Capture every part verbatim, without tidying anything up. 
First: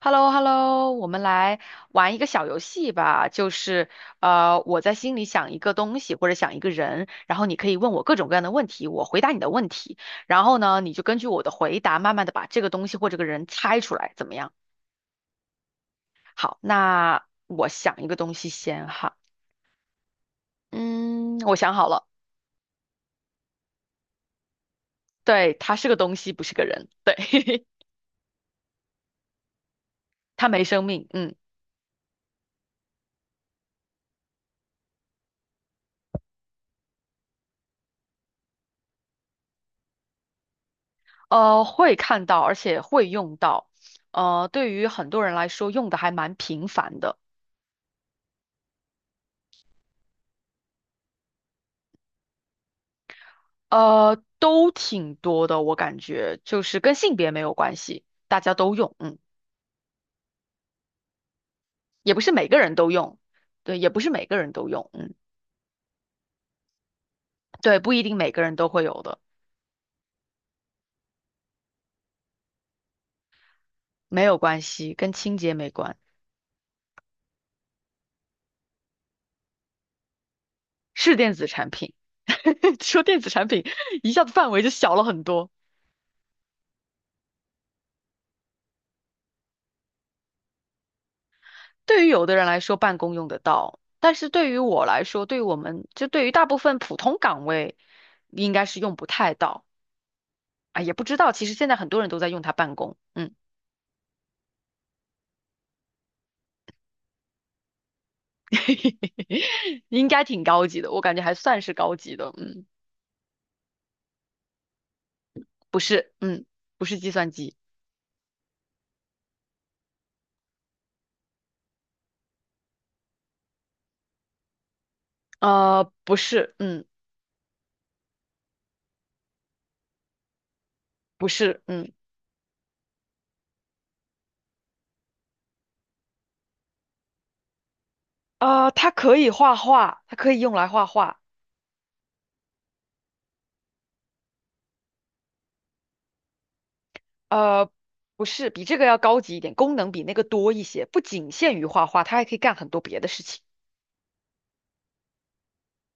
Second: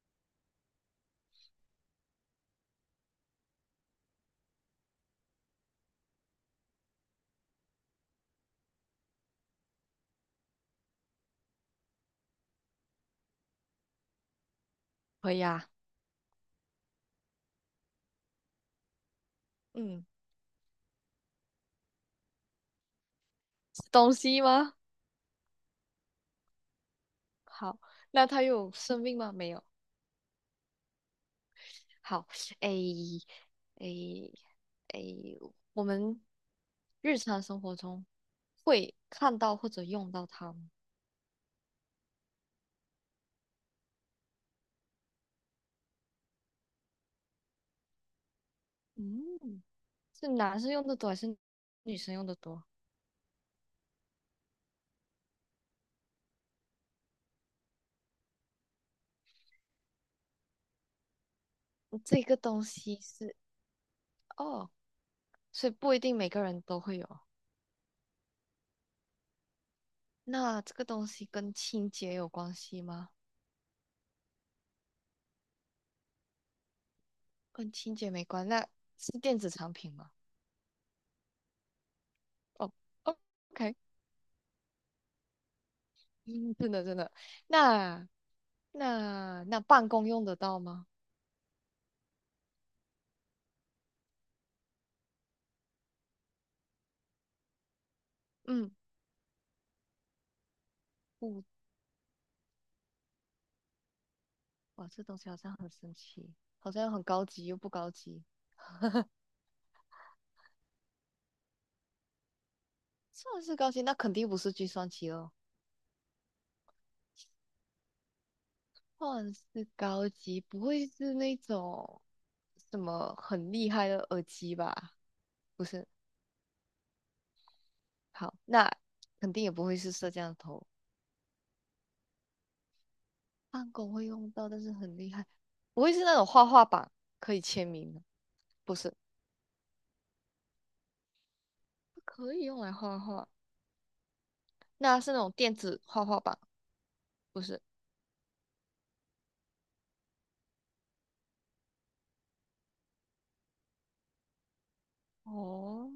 h e l l o h e l l o 我们来玩一个小游戏吧，就是呃，我在心里想一个东西或者想一个人，然后你可以问我各种各样的问题，我回答你的问题，然后呢，你就根据我的回答，慢慢的把这个东西或这个人猜出来，怎么样？可以啊。好，那我想一个东西先哈，嗯，嗯，我想好了，是东西吗？对，它是个东西，不是个人，对，好，那它有生命吗？没有。它没生命，嗯，好。诶，诶，诶，我们日常生活中会看到或者用到它吗？呃，会看到，而且会用到，呃，对于很多人来说，用的还蛮频繁的。嗯，是男生用的多还是女生用的多？呃，都挺多的，我感觉就是跟性别没有关系，大家都用，嗯，也不这是个每个东人都西用，是。对，也不是每个人都哦，用，嗯，所以不一定每个人都会有。对，不一定每个人都会有的，那这个东西跟清洁有关系吗？没有关系，跟清洁没关，跟清洁没关，那是电子产品吗？是电子产品。哦 说哦电子产品，，OK。一下子范围就小了很多。嗯，真的真的。那那那办公用得到吗？对于有的人来说，办公用得到，但是对于我来说，对于我们就对于大部分普通岗位，应该嗯。是用不太到啊，也不知道，不。其实现在很多人都在用它办公，嗯。哇，这东西好像很神奇，好像又很高级又不高级。应该挺高级的，我感觉还算是高级的，嗯，算是高级，那肯定不是计算机了。不是，嗯，不是计算机，算是高级，不会是那种什么很厉害的耳机吧？不是。呃，不是，嗯，好，那肯定也不会是摄像头。不是，嗯，办公会用到，但是很厉害，不会是那种画画板可以签名的。呃，不它是，可以画画，它可以用来画画，可以用来画画。那是那种电子画画板，不是。呃，不是，比这个要高级一点，功能比那个多一些，不仅限于画画，它还可以干很多别的事情，哦，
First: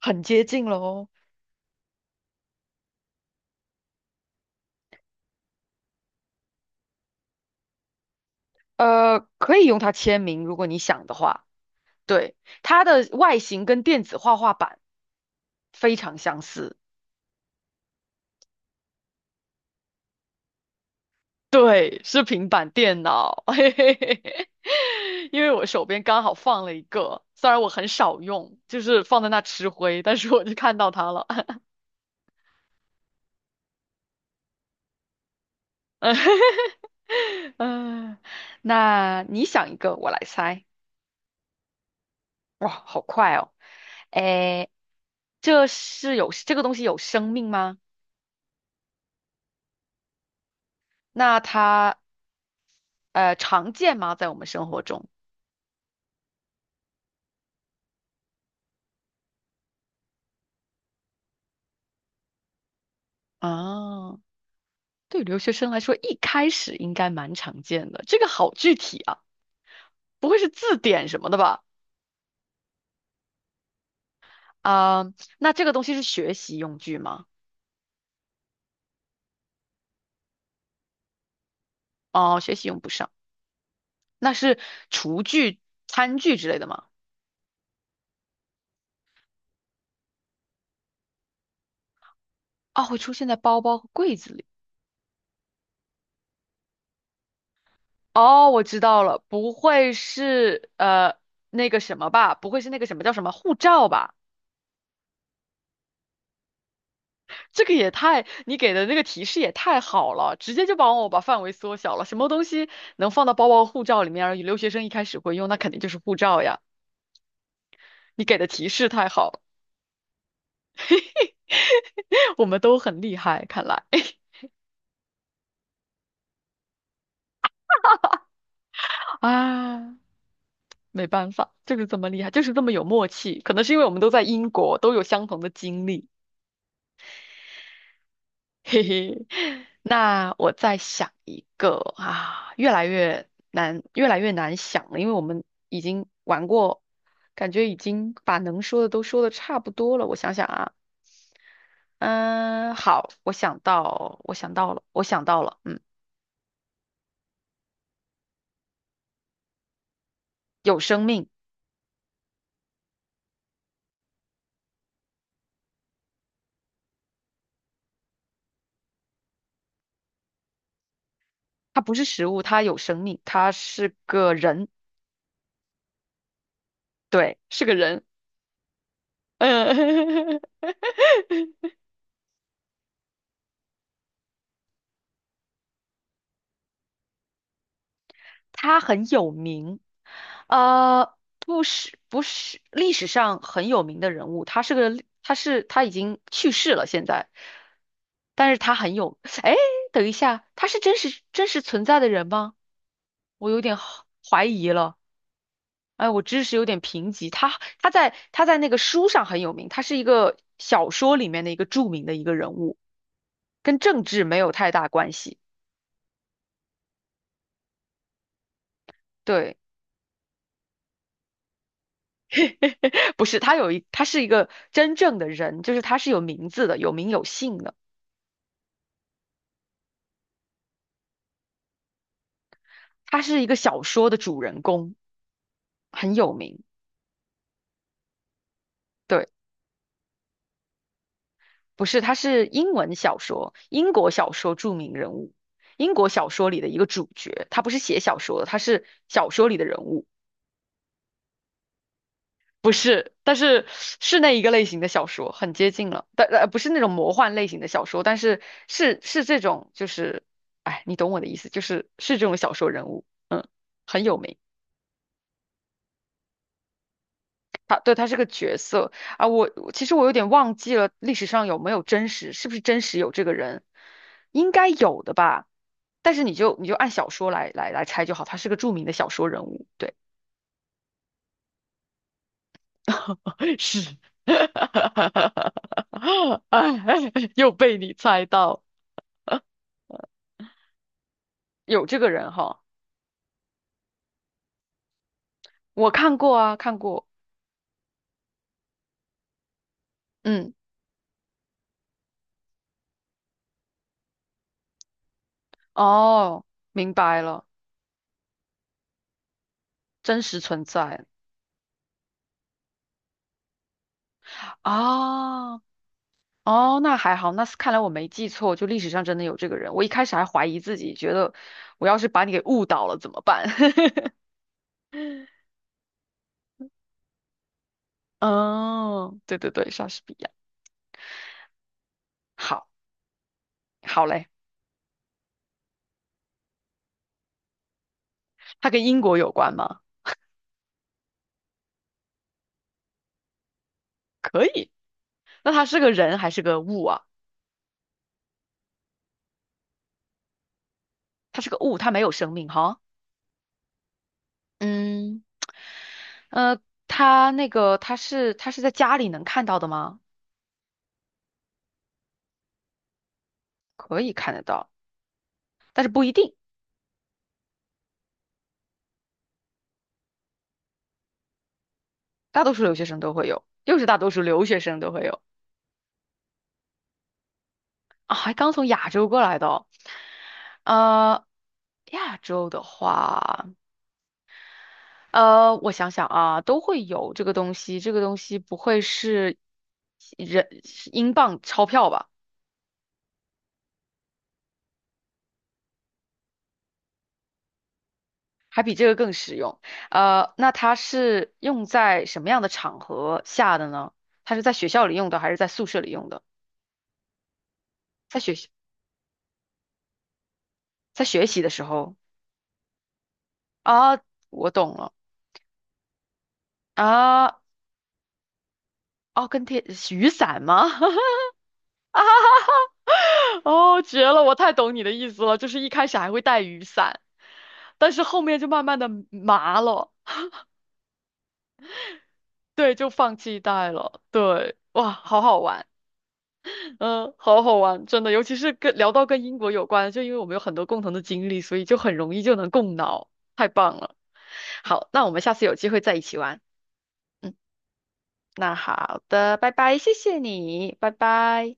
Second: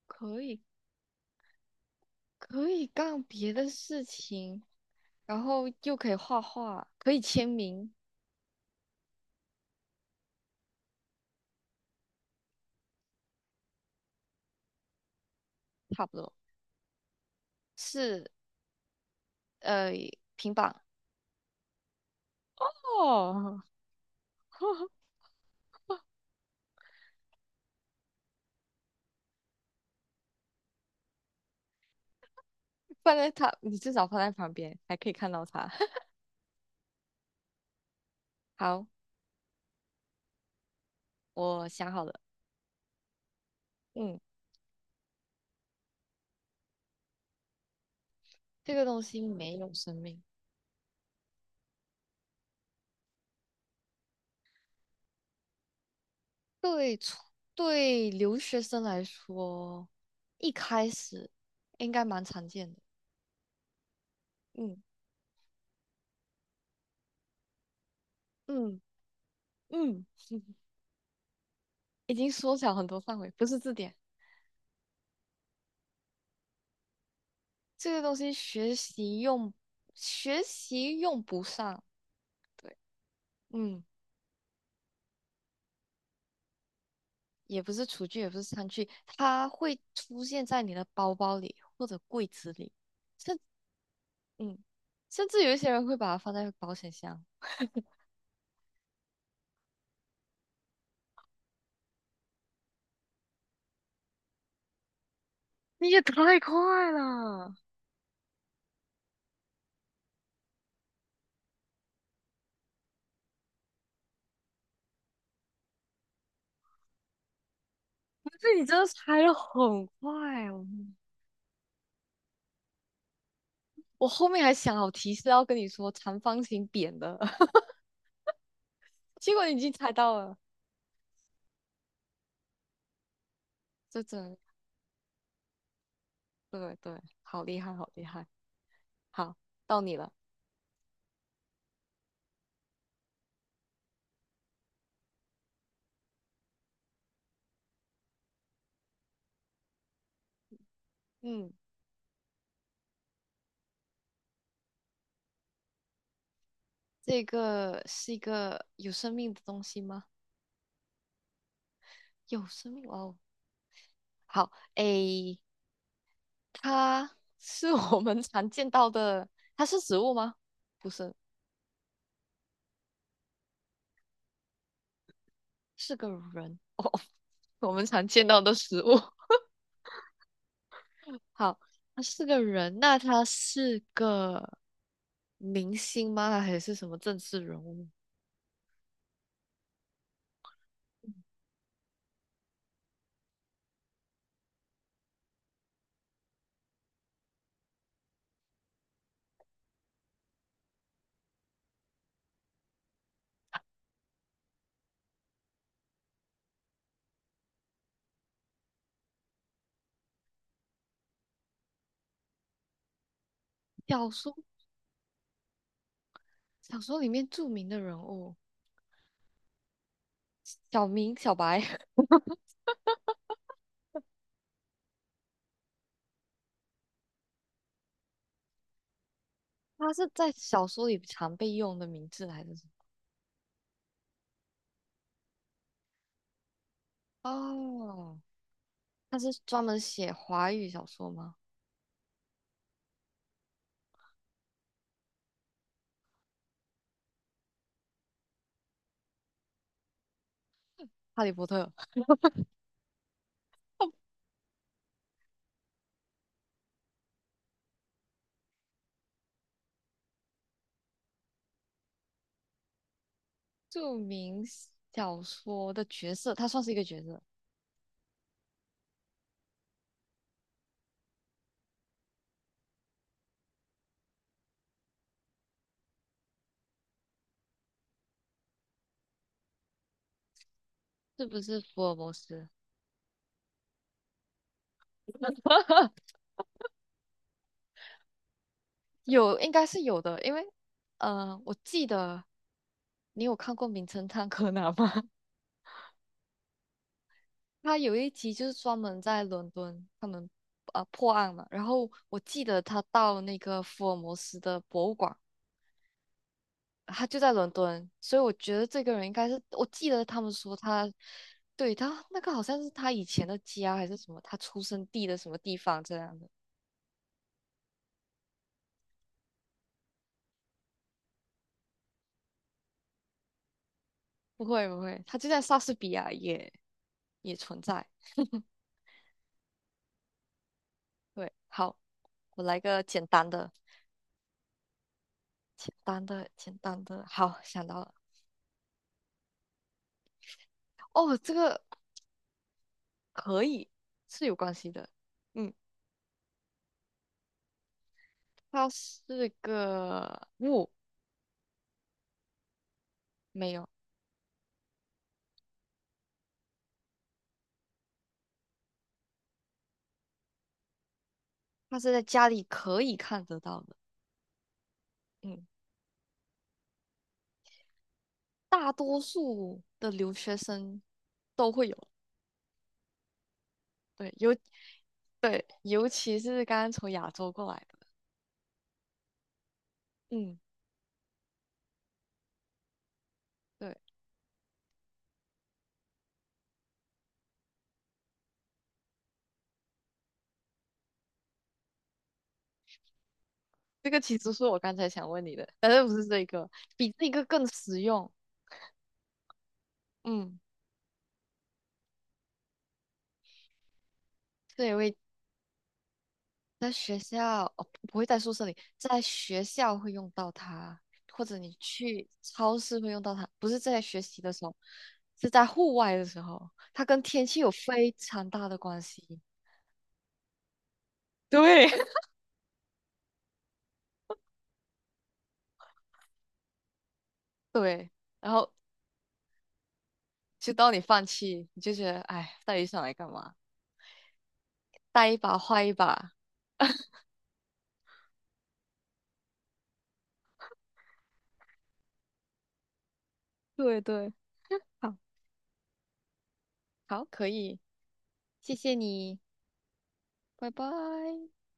很可接以近喽，可以干别的事情，然后又可以画画，可以签名。呃，可以用它签名，如果你想的话，对，它的外形跟电子画画板非差不常多。相似。是呃平板。对，是平板电脑，哦，嘿嘿嘿嘿，因为我手边刚好放了一个，虽然我很少用，就是放在那吃灰，但是我就看到它了。放在它，你至少放在旁边，还可以看到它。嗯，嗯，好，那你想一个，我来猜。我想好了。哇，好快哦！嗯，诶，这是有这个东西有生命吗？这个东西没有生命。那它呃常见吗？在我们生活中对初对留学生来说，一开始应该蛮常见的。啊，嗯对留学生来说，一开始应该蛮常见的。这个好具嗯体啊。嗯，不会是 字典什么的吧？已经缩小很多范围，不是字典。啊、那这个东西是学习用具吗？这个东西学习用，学习用不上。哦，学习对。用不上，嗯，那是厨具、餐具之类的吗？也不是厨具，也不是餐具，它会出现在你的包包里或者柜子里，啊、会出现在甚，包包和柜子里。嗯，甚至有一些人会把它放在保险箱。哦，我知道了，不会是呃那个什么吧？不会是那个什么叫什么护照吧？你也太快了！这个也太，你给的那个提示也太好了，直接就帮我把范围缩小了。什么东西能放到包包、护照里面，而留学生一开始会用，那肯定就是护照呀。你不给的是，你提真的示太猜好的了，很快哦。我们都很厉害，看来。我后面还想好提示要跟你说长方形扁的，结果你已经猜啊，到了。没办法，就是这么厉害，就是这么有默契。可能是因为我们这都在真英国，都有相同的经历。对对，好厉害，好厉害。嘿嘿，好，到 你了。那我再想一个啊，越来越难，越来越难想了，因为我们已经玩过，感觉已经把能说的都说的差不多了。我想想啊，嗯，嗯，好，我想到，我想到了，我想到了，嗯，这个是一个有生命的东西吗？有生命，有生命哦。好，诶，它是我们常见到的，它是植物吗？不是，它不是食物，它有生命，它是个人，是个人哦。对，是我个们人，常见到的食物。嗯。好，它是个人，那他是个明星吗？还是什么政治人物？他很有名，呃，不是不是历史上很有名的人物，他是个历他是他已经去世了现在，但是他很有，哎，等一下，他是真实真实存在的人吗？我有点好怀疑了，哎，我知识有点贫瘠，他他在他在那个书上很有名，他是一个小说里面的一个著名的一个人物，跟政小治说，没有太大关系，小说里面著名的人物，对。小明、小白。不是，他有一，他是一个真正的人，就是他是有名字的，有名有姓的。他是在小说里常被用的名字，还是？他是一个小说的主人公，很有名。哦，他对，是专门写华语小说吗？不是，他是英文小说，英国小说著名人物，英国小说里的一个主角。他不是写小说的，他是小说里的人物，《哈利波特》。不是，但是是那一个类型的小说，很接近了。但呃，不是那种魔幻类型的小说，但是是是这种，就是，哎，你懂我的意思，就是是这种小说人物，嗯，著很有名。名小说的角色，他算是一个角色，他，对，他是个角色啊，我我其实我有点忘记了历史上有没有真实，是不是真实有这个人，应该有的吧。但是你就你就按小说来来来猜就好，他是个著名的小说人物，对，是不是福尔摩斯？是，哎，又被你猜到，有，应该是有的，因为呃，我有记这个得，人哈，你有看过《名侦探柯南》吗？我看过啊，看过，他有一集就是专门在伦敦，他们嗯，呃破案嘛，然后我记得他到那个福尔摩斯的博物馆，哦，明他就白在了，伦敦，所以我觉得这个人应该是，我记得他真们实说存他，在对，他那个好像是他以前的家还是什么，他出生地的什么地啊。方这样的。哦，那还好，那是看来我没记错，就历史上真的有这个人。我一开始还怀疑自己，觉得我要是把你给误导了怎么办？不会不会，他就在莎士比亚也也存在。哦，对对对，莎士比亚。对，好，我来好，个简单的，好嘞，简单的，简单的。好，想到了。他跟英国有关吗？哦，这个可以是有可关以。系的。那嗯，他是个人还是个物啊？它是个物。他是个物，他没有生命哈。没有，嗯，呃，他那个他是他是在家里能看到的吗？它是在家里可以看得到的。可以看得到，嗯。但是不一定，大多数的留学生都会有。大多数留学生都会有，又是大多对，数尤留学生都会有。对，尤其是刚刚从亚洲过来的。啊，还刚从亚洲过来的哦，嗯，呃，亚洲的话，对，呃，我想想啊，都会有这个东西。这个东西不会是人是英镑钞票吧？这个其实是我刚才想问你的，但是不是这个，比这个更实用。还比这个更实用。呃，嗯，那它是用在什么样的场合下的呢？它是在学对，我校里会用的，还是在宿舍里用的？在学校，哦，不会在在宿学舍习，里，在学校会用到它，在或学者习的你时候去超市会用到它，不是在啊，学习的时我候，懂了是在户外的时候，它跟天啊，气有非常大的关系。哦，跟天雨伞吗？对。哦，绝了！我太懂你的意思了，就是一开始还会带雨伞，对。但是后然面就后慢慢的麻了，就当你放弃，你就觉得哎，带雨对，伞就来干放嘛？弃带了。对，哇，带一好把好坏玩，一把。嗯，好好玩，真的，尤其是跟聊到跟英国有关，就因为我们有很多共同的经历，所以就很容易就能共脑，太棒对了。对，好，好，那我们下次有机会再一起玩。好，可嗯，以，谢那谢好你，的，拜拜，谢谢拜你，拜拜。拜。